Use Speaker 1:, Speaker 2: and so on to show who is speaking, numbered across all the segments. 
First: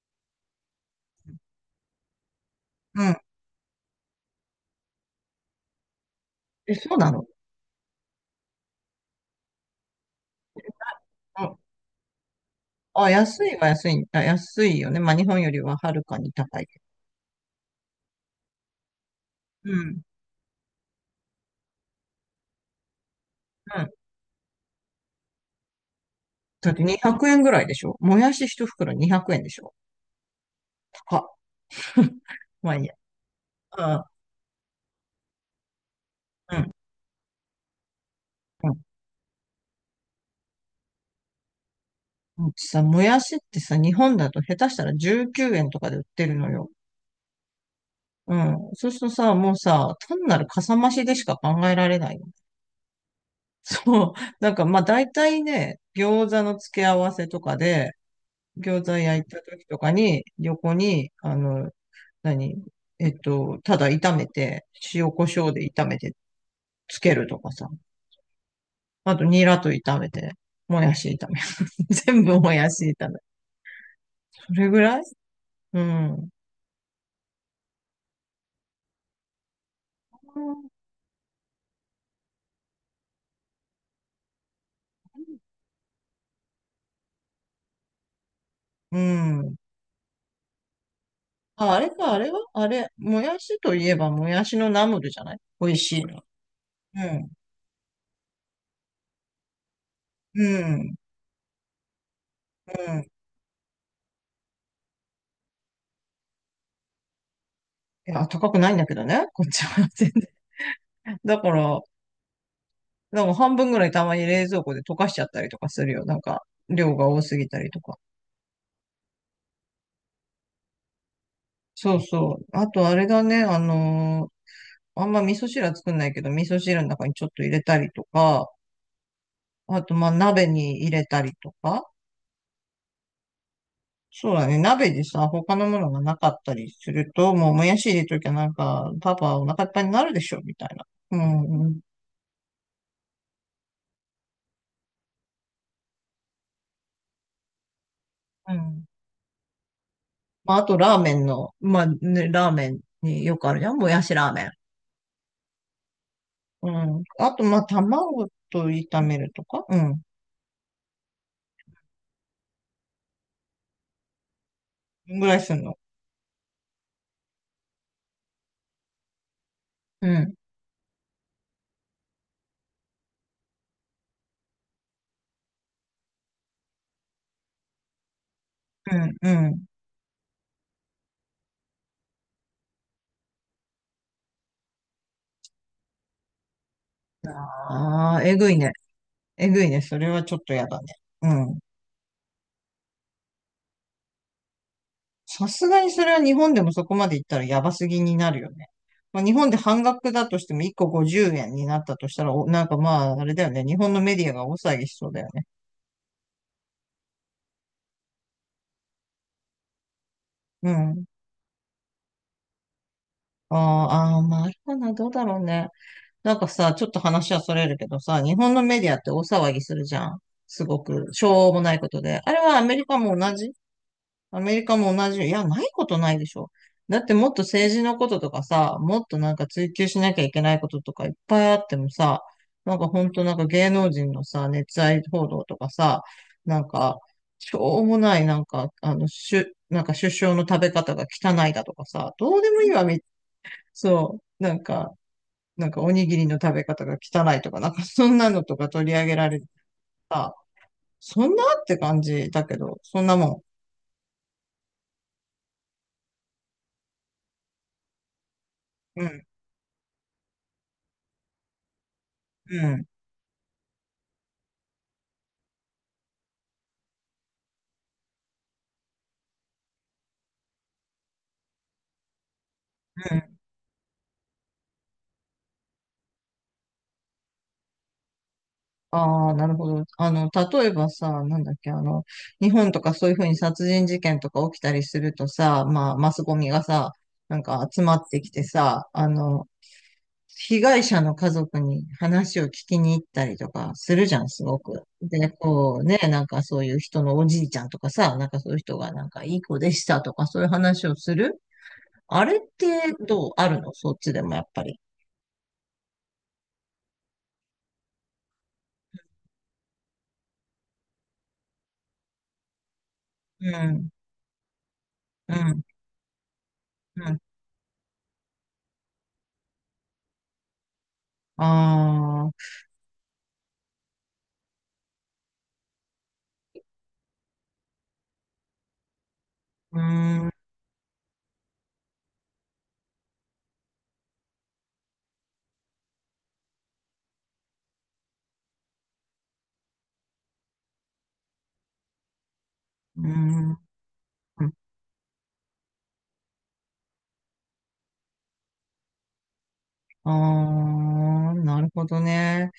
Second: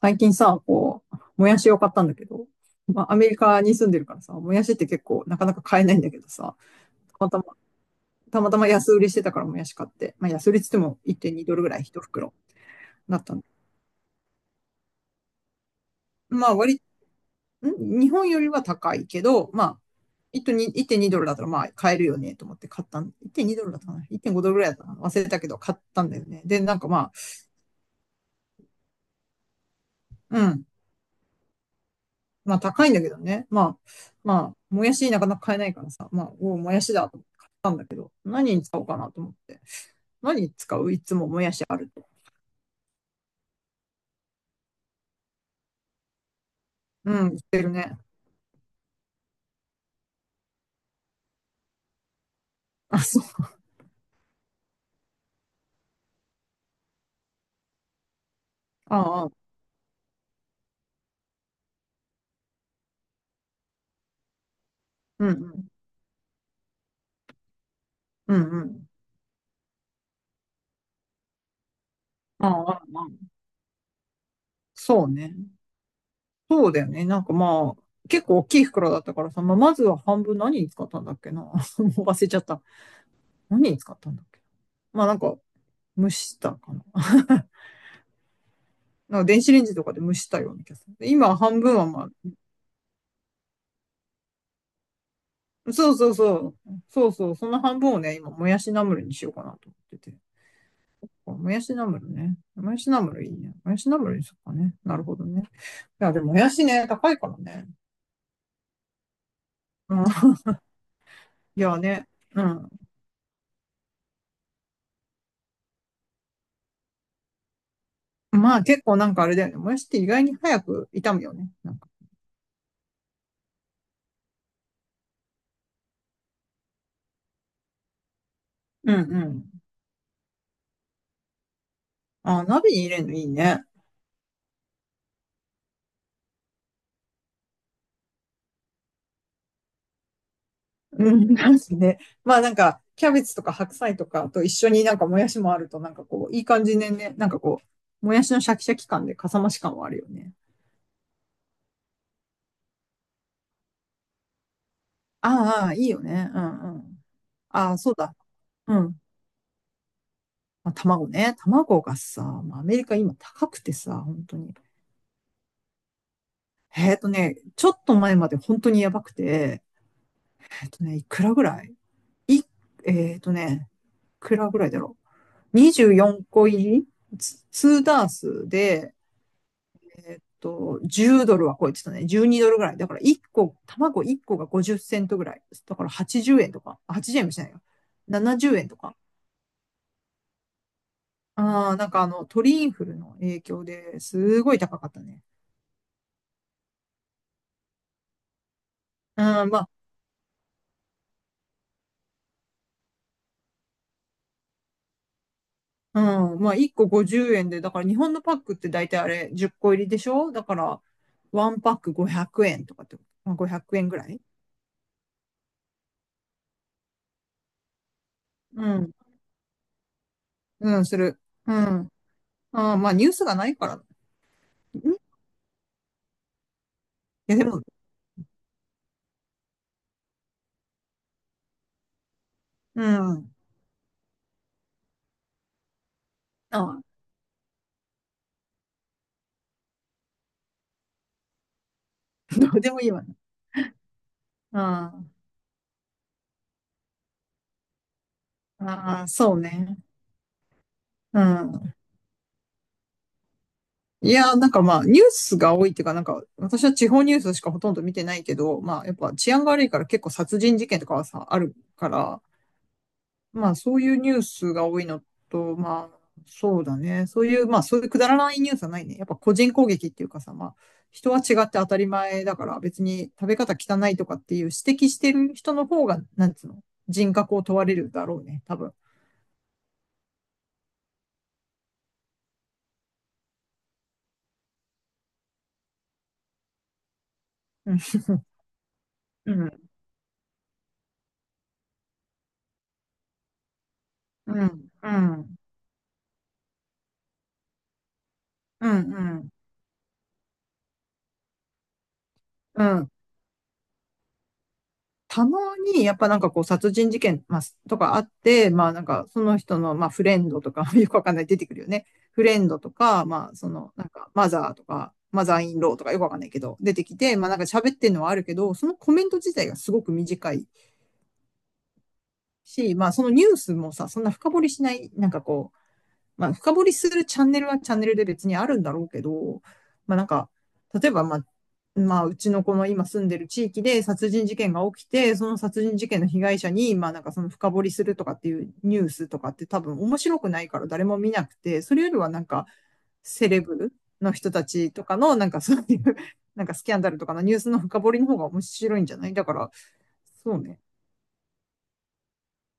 Speaker 1: 最近さ、もやしを買ったんだけど、
Speaker 2: う
Speaker 1: まあ、
Speaker 2: ん。
Speaker 1: アメリカに住んでるからさ、もやしって結構なかなか買えないんだけどさ、
Speaker 2: え、そうな
Speaker 1: た
Speaker 2: の？
Speaker 1: またま、たまたま安売りしてたからもやし買って、まあ、安売りっつっても
Speaker 2: う
Speaker 1: 1.2ド
Speaker 2: ん。
Speaker 1: ルぐらい1袋
Speaker 2: あ、
Speaker 1: だったんだ。
Speaker 2: 安いは安い。あ、安いよね。まあ、日本よりははるかに
Speaker 1: まあ、
Speaker 2: 高い
Speaker 1: 割り、
Speaker 2: け
Speaker 1: ん日本よりは高いけど、ま
Speaker 2: ど。う
Speaker 1: あ、
Speaker 2: ん。
Speaker 1: 1.2ドルだったらまあ買えるよねと思って買ったん。1.2ドルだ
Speaker 2: う
Speaker 1: っ
Speaker 2: ん。
Speaker 1: たかな ?1.5 ドルぐらいだったかな、忘れたけど買ったんだよね。で、
Speaker 2: だっ
Speaker 1: なん
Speaker 2: て
Speaker 1: かまあ、
Speaker 2: 200円ぐらいでしょ？もやし一袋200円でしょ？
Speaker 1: うん。
Speaker 2: 高っ。
Speaker 1: まあ
Speaker 2: まあいい
Speaker 1: 高い
Speaker 2: や。
Speaker 1: んだけどね。ま
Speaker 2: う
Speaker 1: あ、
Speaker 2: ん。
Speaker 1: まあ、もやしなかなか買えないからさ、まあ、お
Speaker 2: う
Speaker 1: う
Speaker 2: ん。
Speaker 1: もやしだと思って買ったんだけど、何に使おうかなと思って。何に使ういつももやしあると。
Speaker 2: うん。うちさ、もやしってさ、日本だと下手したら19円とかで売ってるのよ。
Speaker 1: うん、言ってるね。
Speaker 2: うん。そうするとさ、もうさ、単なるかさ増しでしか考えられないよね。
Speaker 1: あ、そう。
Speaker 2: そう。まあ大体ね、餃子の付け合わせとかで、餃子焼い
Speaker 1: ああ、
Speaker 2: た時とかに、横に、あの、何えっと、ただ炒めて、塩
Speaker 1: う
Speaker 2: コ
Speaker 1: んう
Speaker 2: ショウで
Speaker 1: ん。
Speaker 2: 炒めてつけるとかさ。
Speaker 1: うんうん。
Speaker 2: あと、ニラと炒めて、もやし炒める。全部
Speaker 1: あ、
Speaker 2: もや
Speaker 1: ああ、ああ、
Speaker 2: し炒める。
Speaker 1: あ、
Speaker 2: それぐらい。
Speaker 1: そうね。
Speaker 2: うん。
Speaker 1: そうだよね。なんかまあ、結構大きい袋だったからさ、まあ、まずは半分何に使ったんだっけな。もう忘れちゃった。何に使ったんだっけ。まあなんか、蒸したかな。
Speaker 2: う
Speaker 1: なんか電子
Speaker 2: ん。
Speaker 1: レンジとかで蒸したような気がする。で今半
Speaker 2: あ、
Speaker 1: 分
Speaker 2: あ
Speaker 1: は
Speaker 2: れ
Speaker 1: ま
Speaker 2: か、あ
Speaker 1: あ、
Speaker 2: れはあれ、もやしといえばもやしのナムルじゃない？美味
Speaker 1: そう
Speaker 2: しい
Speaker 1: そう
Speaker 2: の。
Speaker 1: そう。
Speaker 2: う
Speaker 1: そう
Speaker 2: ん。
Speaker 1: そう。その半分をね、今、もやしナムルにしようかなと思ってて。
Speaker 2: うん。
Speaker 1: もやしナムルね。もやし
Speaker 2: うん。
Speaker 1: ナ
Speaker 2: い
Speaker 1: ムルいいね。もやしナムルにしようかね。なるほどね。いや、でももやしね、高いからね。
Speaker 2: や、高くないんだけどね。こっちは
Speaker 1: うん。
Speaker 2: 全然。だか
Speaker 1: いや
Speaker 2: ら、
Speaker 1: ね。うん。
Speaker 2: 半分ぐらいたまに冷蔵庫で溶かしちゃったりとかするよ。量が多すぎたりとか。
Speaker 1: まあ結構なんかあれだよね。もやしって意外に早く炒むよね。なんか。
Speaker 2: そうそう。あと、あれだね、あんま味噌汁は作んないけど、味噌汁の中にちょっと入れたりとか、
Speaker 1: うんうん。
Speaker 2: あと、まあ、鍋に入れたりとか。
Speaker 1: あ、鍋に入れるのいいね。
Speaker 2: そうだね、鍋でさ、他のものがなかったりすると、もう、もやし入れときゃなんか、パパお腹いっぱいになるでしょ、みたいな。
Speaker 1: う
Speaker 2: う
Speaker 1: ん、なん
Speaker 2: ん、う
Speaker 1: す
Speaker 2: ん。
Speaker 1: ね。まあなんか、キャベツとか白菜とかと一緒になんかもやしもあると、なんかこう、いい感じでね、なんかこう、もやしのシ
Speaker 2: う
Speaker 1: ャキシャ
Speaker 2: ん。
Speaker 1: キ感でかさ増し感はあるよね。
Speaker 2: まあ、あと、ラーメンの、まあ、ね、ラーメンによくあるじゃん、もやしラーメン。
Speaker 1: ああ、ああ、いいよね。う
Speaker 2: う
Speaker 1: んう
Speaker 2: ん。
Speaker 1: ん。
Speaker 2: あと、まあ、
Speaker 1: ああ、そうだ。
Speaker 2: 卵と
Speaker 1: う
Speaker 2: 炒
Speaker 1: ん。
Speaker 2: めるとか、うん。
Speaker 1: まあ、卵ね。卵がさ、まあ、アメリカ今高くてさ、本当に。
Speaker 2: ぐらいすんの？
Speaker 1: えっとね、ちょっと前まで本当にやばくて、
Speaker 2: うん、
Speaker 1: えっとね、いくらぐらいい、えっとね、いくらぐらいだろう。24個入り、ツ2ダース
Speaker 2: う
Speaker 1: で、
Speaker 2: ん、うん。
Speaker 1: えっと、10ドルは超えてたね。12ドルぐらい。だから1個、卵1個が50セントぐらい。だから80円とか。あ、80円もしないよ。
Speaker 2: ああ、えぐ
Speaker 1: 70
Speaker 2: い
Speaker 1: 円
Speaker 2: ね。
Speaker 1: とか。
Speaker 2: えぐいね。それはちょっとやだね。うん。
Speaker 1: ああ、なんかあの、鳥インフルの影響ですごい高かったね。
Speaker 2: さすがにそれは日本でもそこまで行ったらやばすぎになるよね。ま
Speaker 1: う
Speaker 2: あ、日本
Speaker 1: ん、
Speaker 2: で
Speaker 1: まあ、
Speaker 2: 半額だとしても1個50円になったとしたら、お、なんかまあ、あれだよね。日本のメディアが大騒ぎしそうだよね。
Speaker 1: うん、まあ、1個50円で、だから日本のパックって大体あれ10個入りでしょ、だか
Speaker 2: う
Speaker 1: ら、
Speaker 2: ん。
Speaker 1: ワンパック500円とかって、まあ、
Speaker 2: あ
Speaker 1: 500円ぐら
Speaker 2: ー、
Speaker 1: い。
Speaker 2: あー、まあ、あれかな。どうだろうね。なんかさ、ちょっと話はそれるけどさ、日本の
Speaker 1: う
Speaker 2: メディ
Speaker 1: ん、
Speaker 2: アって大騒ぎするじゃん。す
Speaker 1: う
Speaker 2: ご
Speaker 1: ん、す
Speaker 2: く、
Speaker 1: る。
Speaker 2: しょ
Speaker 1: う
Speaker 2: うもない
Speaker 1: ん。
Speaker 2: ことで。あれはア
Speaker 1: あ
Speaker 2: メ
Speaker 1: あ、
Speaker 2: リ
Speaker 1: まあ、
Speaker 2: カ
Speaker 1: ニュー
Speaker 2: も
Speaker 1: ス
Speaker 2: 同
Speaker 1: がな
Speaker 2: じ？
Speaker 1: いから。い
Speaker 2: アメリカも同じ。いや、ないことないでしょ。だってもっ
Speaker 1: や、
Speaker 2: と
Speaker 1: でも、
Speaker 2: 政治のこととかさ、もっとなんか追求しなきゃいけないこととかいっぱいあってもさ、なん
Speaker 1: う
Speaker 2: かほんと
Speaker 1: ん。
Speaker 2: なんか芸能人のさ、熱愛報道とかさ、
Speaker 1: あ
Speaker 2: なん
Speaker 1: あ、
Speaker 2: か、しょうもないなんか首相の食べ方が汚いだとかさ、ど う
Speaker 1: ど
Speaker 2: で
Speaker 1: う
Speaker 2: もいい
Speaker 1: でも
Speaker 2: わ、
Speaker 1: いいわね。
Speaker 2: そう、
Speaker 1: うん。あ
Speaker 2: なんかおにぎりの食べ方が汚いとか、なんかそんなのとか取り上
Speaker 1: あ、
Speaker 2: げら
Speaker 1: そ
Speaker 2: れ
Speaker 1: う
Speaker 2: て
Speaker 1: ね。
Speaker 2: さ、
Speaker 1: う
Speaker 2: そんなっ
Speaker 1: ん。
Speaker 2: て感じだけど、そんなも
Speaker 1: いやー、なんかまあ、ニュースが多いっていうか、なんか、私は地方ニュースしかほとんど見てないけど、まあ、やっ
Speaker 2: ん。う
Speaker 1: ぱ
Speaker 2: ん、
Speaker 1: 治安が悪いから結構殺人事件とかはさ、あるから、
Speaker 2: うん、
Speaker 1: まあ、そういうニュースが多いのと、まあ、そうだね。そういう、まあ、そういうくだらないニュースはないね。やっぱ個人攻撃っていうかさ、まあ、人は違って当たり前だから、別に
Speaker 2: う
Speaker 1: 食
Speaker 2: ん。
Speaker 1: べ方汚いとかっていう指摘してる人の方が、なんつうの、人格を問われるだろうね、多分。
Speaker 2: ああ、なるほど。あの、例えばさ、なんだっけ、あの、日本とかそういうふうに殺人事件とか起きたりするとさ、まあ、マスゴミがさ、なんか
Speaker 1: うん。
Speaker 2: 集まってきてさ、あ
Speaker 1: う
Speaker 2: の、
Speaker 1: ん。
Speaker 2: 被害者の家族に話を聞きに行ったりとかするじゃん、
Speaker 1: う
Speaker 2: すご
Speaker 1: ん。
Speaker 2: く。
Speaker 1: う
Speaker 2: で、
Speaker 1: ん。
Speaker 2: こうね、なんかそういう人のおじいちゃんとかさ、なんかそういう
Speaker 1: うん。
Speaker 2: 人がなん
Speaker 1: う
Speaker 2: か
Speaker 1: ん。
Speaker 2: いい子でしたとかそういう話をする、あれっ
Speaker 1: うん。
Speaker 2: てどうある？のそっちでもやっぱり。
Speaker 1: たまに、やっぱなんかこう、殺人事件、まあ、とかあって、まあなんか、その人の、まあフレンドとか、よくわかんない、出てくるよね。フレンドとか、まあそ
Speaker 2: う
Speaker 1: の、な
Speaker 2: ん、
Speaker 1: んか、マザーとか、マ
Speaker 2: う
Speaker 1: ザーイン
Speaker 2: ん、
Speaker 1: ローとかよくわかんないけど、出てき
Speaker 2: う
Speaker 1: て、
Speaker 2: ん。
Speaker 1: まあなんか喋ってるのはあるけど、そのコメント自体がすごく短い
Speaker 2: ああ、う
Speaker 1: し、まあそのニュースもさ、そんな深掘りしない、なんか、まあ、深掘りするチャンネルはチャンネルで別にあるんだろうけど、
Speaker 2: ー
Speaker 1: まあなん
Speaker 2: ん、
Speaker 1: か、
Speaker 2: う
Speaker 1: 例えばまあ、まあ、うちのこの今住んでる地域で殺人事件が起きて、その殺人事件の被害者に、まあなんかその深掘りするとかっていうニュースとかって多分面白くないから誰も見なくて、それよりはなんか
Speaker 2: ー
Speaker 1: セレ
Speaker 2: ん。
Speaker 1: ブの人たちとかのなんかそういうなんかスキャンダルとかのニュースの深掘りの方が面白いんじゃない、だから、そうね。
Speaker 2: あー、なるほどね。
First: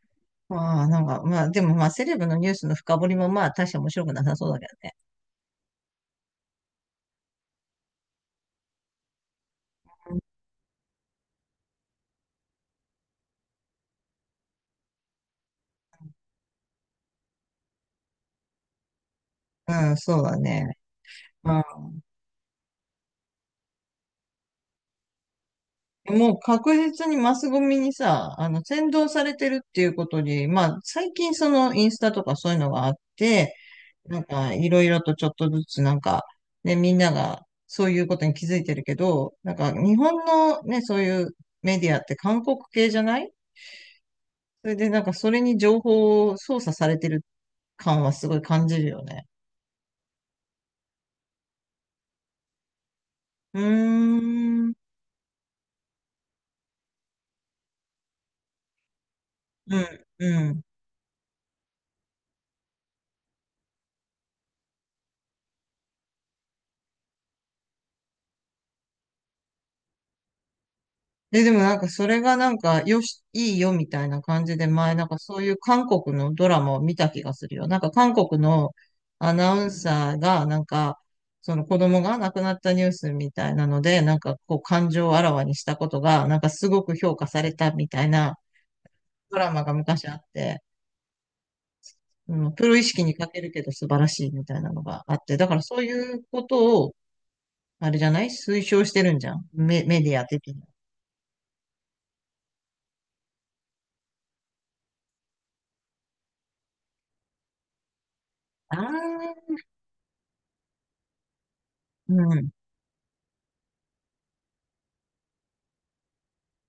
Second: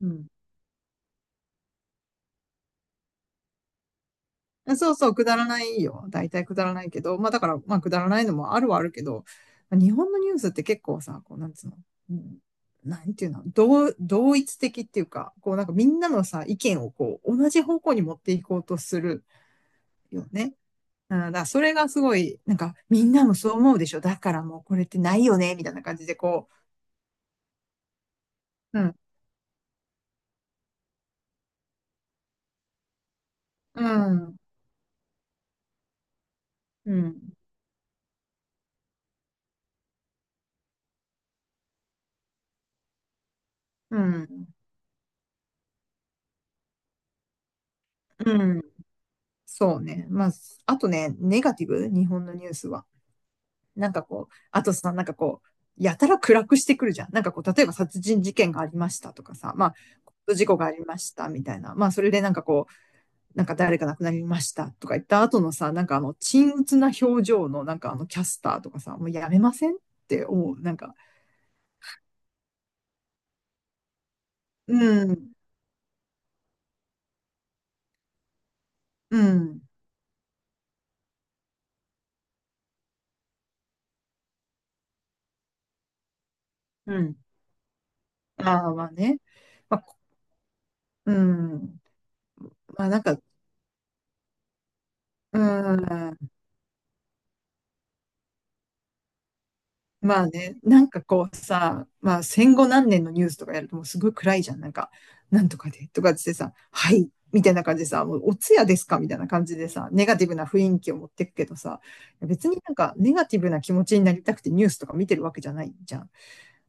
Speaker 1: うん。
Speaker 2: まあ、なんか、まあ、でもまあ、セレブのニュースの深掘りもまあ、大して面白くなさそうだけど
Speaker 1: そ
Speaker 2: ね。
Speaker 1: うそう、くだらないよ。大体くだらないけど、まあだから、まあくだらないのもあるはあるけど、まあ日本のニュースって結構さ、こう、なんつうの、うん、なんていうの、同一的っていうか、こうなんかみんなのさ、意見をこう、同じ方向に持っていこうとする
Speaker 2: うん、そう
Speaker 1: よ
Speaker 2: だ
Speaker 1: ね。
Speaker 2: ね。
Speaker 1: うん、だからそ
Speaker 2: まあ、
Speaker 1: れがすごい、なんかみんなもそう思うでしょ。だからもうこれってないよね、みたいな感じで
Speaker 2: もう
Speaker 1: こ
Speaker 2: 確実にマスゴミにさ、あの、
Speaker 1: う、う
Speaker 2: 扇
Speaker 1: ん、
Speaker 2: 動されてるっていうことに、まあ、最近そのインスタとかそういうのがあって、
Speaker 1: うん、
Speaker 2: いろいろとちょっとずつなんか、ね、み
Speaker 1: う
Speaker 2: んな
Speaker 1: ん、
Speaker 2: がそういうことに気づいてるけど、なんか、日本のね、そういうメディアって韓国系じゃない？
Speaker 1: うん、
Speaker 2: それでなんか、それに情報を操作されてる感はす
Speaker 1: う
Speaker 2: ごい
Speaker 1: ん、
Speaker 2: 感じるよね。
Speaker 1: そうね。まあ、あとね、ネガティブ、日本のニュースは。
Speaker 2: う
Speaker 1: なんか
Speaker 2: ーん、
Speaker 1: こう、あ
Speaker 2: うん、
Speaker 1: とさ、なんかこう、やたら暗くしてくるじゃん。なんかこう、例えば殺人事件がありましたとかさ、まあ、
Speaker 2: う
Speaker 1: 事故
Speaker 2: ん。
Speaker 1: がありましたみたいな。まあ、それでなんかこう、なんか誰か亡くなりましたとか言った後のさ、なんかあの、沈鬱な表情のなんかあの、キャスターとかさ、もうやめませんって思う。なんか、
Speaker 2: でもなんかそれがなんかよし、いいよみたいな感じで
Speaker 1: う
Speaker 2: 前なんか
Speaker 1: ん、
Speaker 2: そういう韓国のドラマを見た気がするよ。なんか韓国の
Speaker 1: う
Speaker 2: アナ
Speaker 1: ん、
Speaker 2: ウンサーがなんかその子供が亡くなったニュースみたいなのでなんかこう感情をあらわにしたことがなんかすごく
Speaker 1: う
Speaker 2: 評
Speaker 1: ん。
Speaker 2: 価されたみたいな
Speaker 1: ああ、まあね。
Speaker 2: ドラマが
Speaker 1: まあ、
Speaker 2: 昔あって、
Speaker 1: うん。
Speaker 2: うん、プロ意
Speaker 1: まあなん
Speaker 2: 識に
Speaker 1: か、
Speaker 2: 欠けるけど素晴らしいみたいなのがあって、
Speaker 1: う
Speaker 2: だからそういう
Speaker 1: ん。
Speaker 2: ことをあれじゃない、推奨してるんじゃん。メディ
Speaker 1: ま
Speaker 2: ア
Speaker 1: あ
Speaker 2: 的
Speaker 1: ね、
Speaker 2: に。
Speaker 1: なんかこうさ、まあ戦後何年のニュースとかやるともうすごい暗いじゃん。なんか、なんとかでとかってさ、はい、みたいな感じでさ、もうお通夜
Speaker 2: あ
Speaker 1: ですかみたいな
Speaker 2: あ、
Speaker 1: 感じでさ、ネガティブな雰囲気を持ってくけどさ、
Speaker 2: う
Speaker 1: 別
Speaker 2: ん、
Speaker 1: になんかネガティブな気持ちになりたくてニュースとか見てるわけじゃないじゃん。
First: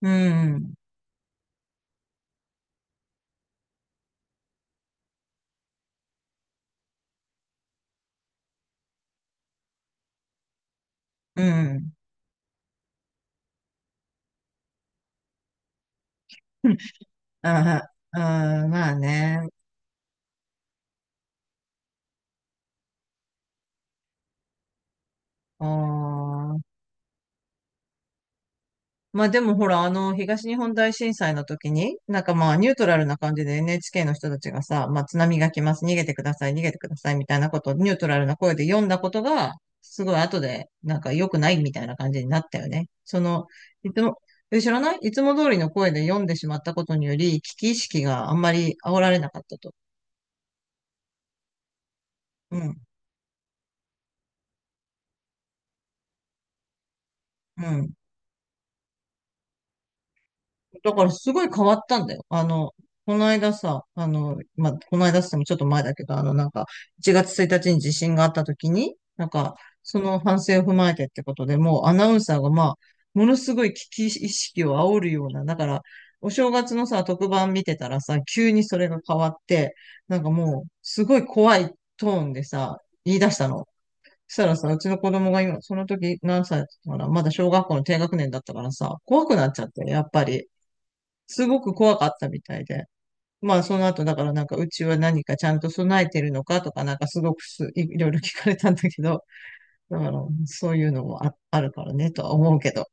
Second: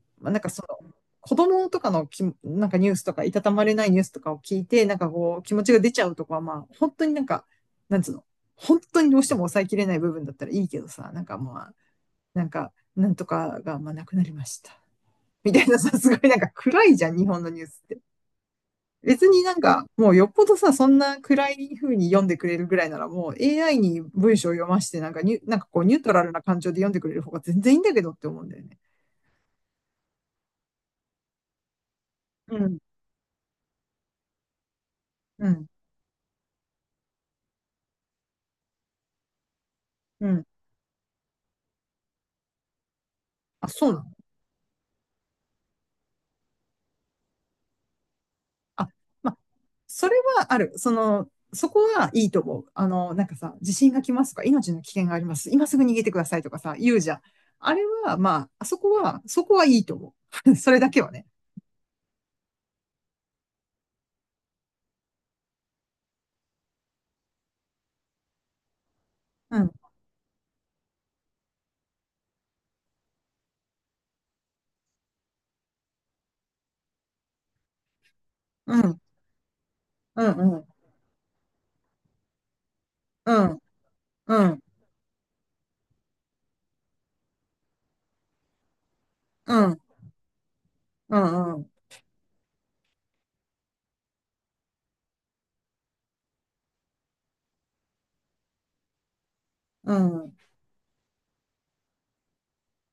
Speaker 2: う
Speaker 1: まあ、なんかそ
Speaker 2: ん、
Speaker 1: の、子供とかのき、なんかニュースとか、いたたまれないニュースとかを聞いて、なんかこう、気持ちが出ちゃうとかは、まあ、本当になんか、なんつうの、本当にどうしても抑えきれない部分だったらいいけどさ、なんか
Speaker 2: う
Speaker 1: まあ、
Speaker 2: ん。
Speaker 1: なんか、なんとかが、まあ、なくなりました。みたいなさ、すごいなんか暗いじゃん、日本のニュースっ
Speaker 2: あ
Speaker 1: て。
Speaker 2: あ、ああまあ
Speaker 1: 別に
Speaker 2: ね。
Speaker 1: なんか、もうよっぽどさ、そんな暗い風に読んでくれるぐらいなら、もう AI に文章を読まして、なんかニュ、なん
Speaker 2: あ
Speaker 1: かこうニュートラルな感情
Speaker 2: あ。
Speaker 1: で読んでくれる方が全然いいんだけどって思うんだよね。
Speaker 2: まあでもほら、あの、東日本大震災の時に、なんかまあ
Speaker 1: う
Speaker 2: ニュー
Speaker 1: ん、
Speaker 2: トラルな感じで NHK の人たちがさ、まあ津波
Speaker 1: う
Speaker 2: が来
Speaker 1: ん、
Speaker 2: ます、逃げてください、逃げてくださいみたいなことをニュートラルな声で読んだことが、すごい
Speaker 1: う
Speaker 2: 後
Speaker 1: ん。
Speaker 2: で、なんか良くないみたいな感じになったよね。その、
Speaker 1: あ、そ
Speaker 2: い
Speaker 1: うな
Speaker 2: つ
Speaker 1: の？
Speaker 2: も、え、知らない、いつも通りの声で読んでしまったことにより、危機意識があんまり
Speaker 1: あ、
Speaker 2: 煽られな
Speaker 1: まあ、
Speaker 2: かったと。
Speaker 1: それはある。その、そこはいいと
Speaker 2: う
Speaker 1: 思う。
Speaker 2: ん、
Speaker 1: あの、なんかさ、地震が来ますとか、命の危険があります。今すぐ逃げてくださいとかさ、言うじゃん。
Speaker 2: う
Speaker 1: あれ
Speaker 2: ん。
Speaker 1: は、まあ、あそこは、そこはいいと思う。それだ
Speaker 2: だ
Speaker 1: け
Speaker 2: から
Speaker 1: はね。
Speaker 2: すごい変わったんだよ。あの、この間さ、あの、まあ、この間っつってもちょっと前だけど、あの、なんか、1月1日に地震があった時に、なんか、
Speaker 1: うん、
Speaker 2: その反省を踏まえてってことでもうアナウンサーが、まあ、ものすごい危機意識を煽るような、だから、お正月のさ、特番見てたらさ、急に
Speaker 1: う
Speaker 2: それが
Speaker 1: ん、
Speaker 2: 変わって、なん
Speaker 1: う
Speaker 2: か
Speaker 1: ん、う
Speaker 2: もう、
Speaker 1: ん、
Speaker 2: すごい怖いトーンでさ、言い出
Speaker 1: う
Speaker 2: した
Speaker 1: ん、
Speaker 2: の。そし
Speaker 1: う
Speaker 2: たら
Speaker 1: ん、
Speaker 2: さ、うちの子供が今、その時何歳だったかな、まだ小学校の低学年だったからさ、怖くなっ
Speaker 1: う
Speaker 2: ちゃっ
Speaker 1: ん、
Speaker 2: て、やっぱり。
Speaker 1: う
Speaker 2: す
Speaker 1: ん、う
Speaker 2: ご
Speaker 1: ん。
Speaker 2: く怖かったみたいで。まあ、その後、だからなんか、うちは何かちゃんと備えてるのかとか、なんかすごくすい、いろいろ聞かれたんだけど、
Speaker 1: う
Speaker 2: だから、
Speaker 1: ん、
Speaker 2: そういうのもあ、あるからね、とは思うけど。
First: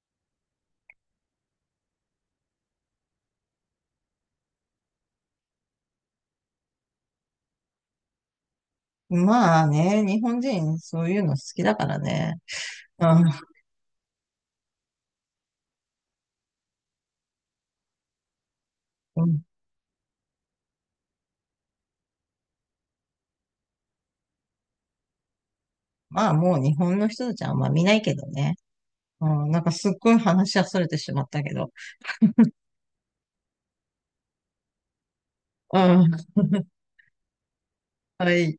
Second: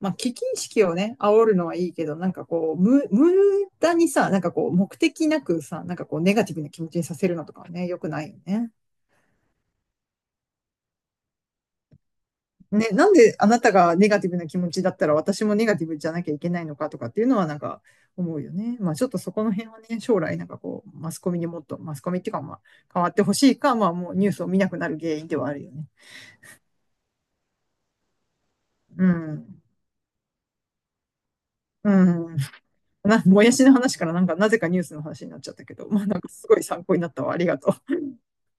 Speaker 1: まあ、危機意識をね、煽るのはいいけど、なんかこう、無駄にさ、なんかこう、目的なくさ、なんかこう、ネガティブな気持ちにさせるのとかはね、良くないよね。
Speaker 2: まあね、日本人、そういうの好きだからね。
Speaker 1: ね、なん
Speaker 2: あ、
Speaker 1: であなたがネガティブな気持ちだったら私もネガティブじゃなきゃいけないのかとかっていうのはなんか思うよね。まあちょっと
Speaker 2: う
Speaker 1: そ
Speaker 2: ん、
Speaker 1: この辺はね、将来なんかこう、マスコミにもっと、マスコミっていうかまあ、変わってほしいか、まあもうニュースを見なくなる原因ではあるよね。
Speaker 2: まあ、もう日本の人たちはあんま見ないけどね。
Speaker 1: う
Speaker 2: うん、な
Speaker 1: ん。
Speaker 2: んかすっごい話しそれてしまったけど。
Speaker 1: うん。な、もやしの話からなんかなぜかニュースの話になっちゃったけ
Speaker 2: う
Speaker 1: ど、まあ
Speaker 2: ん。
Speaker 1: なんかすごい 参考になったわ。ありがとう。
Speaker 2: はい。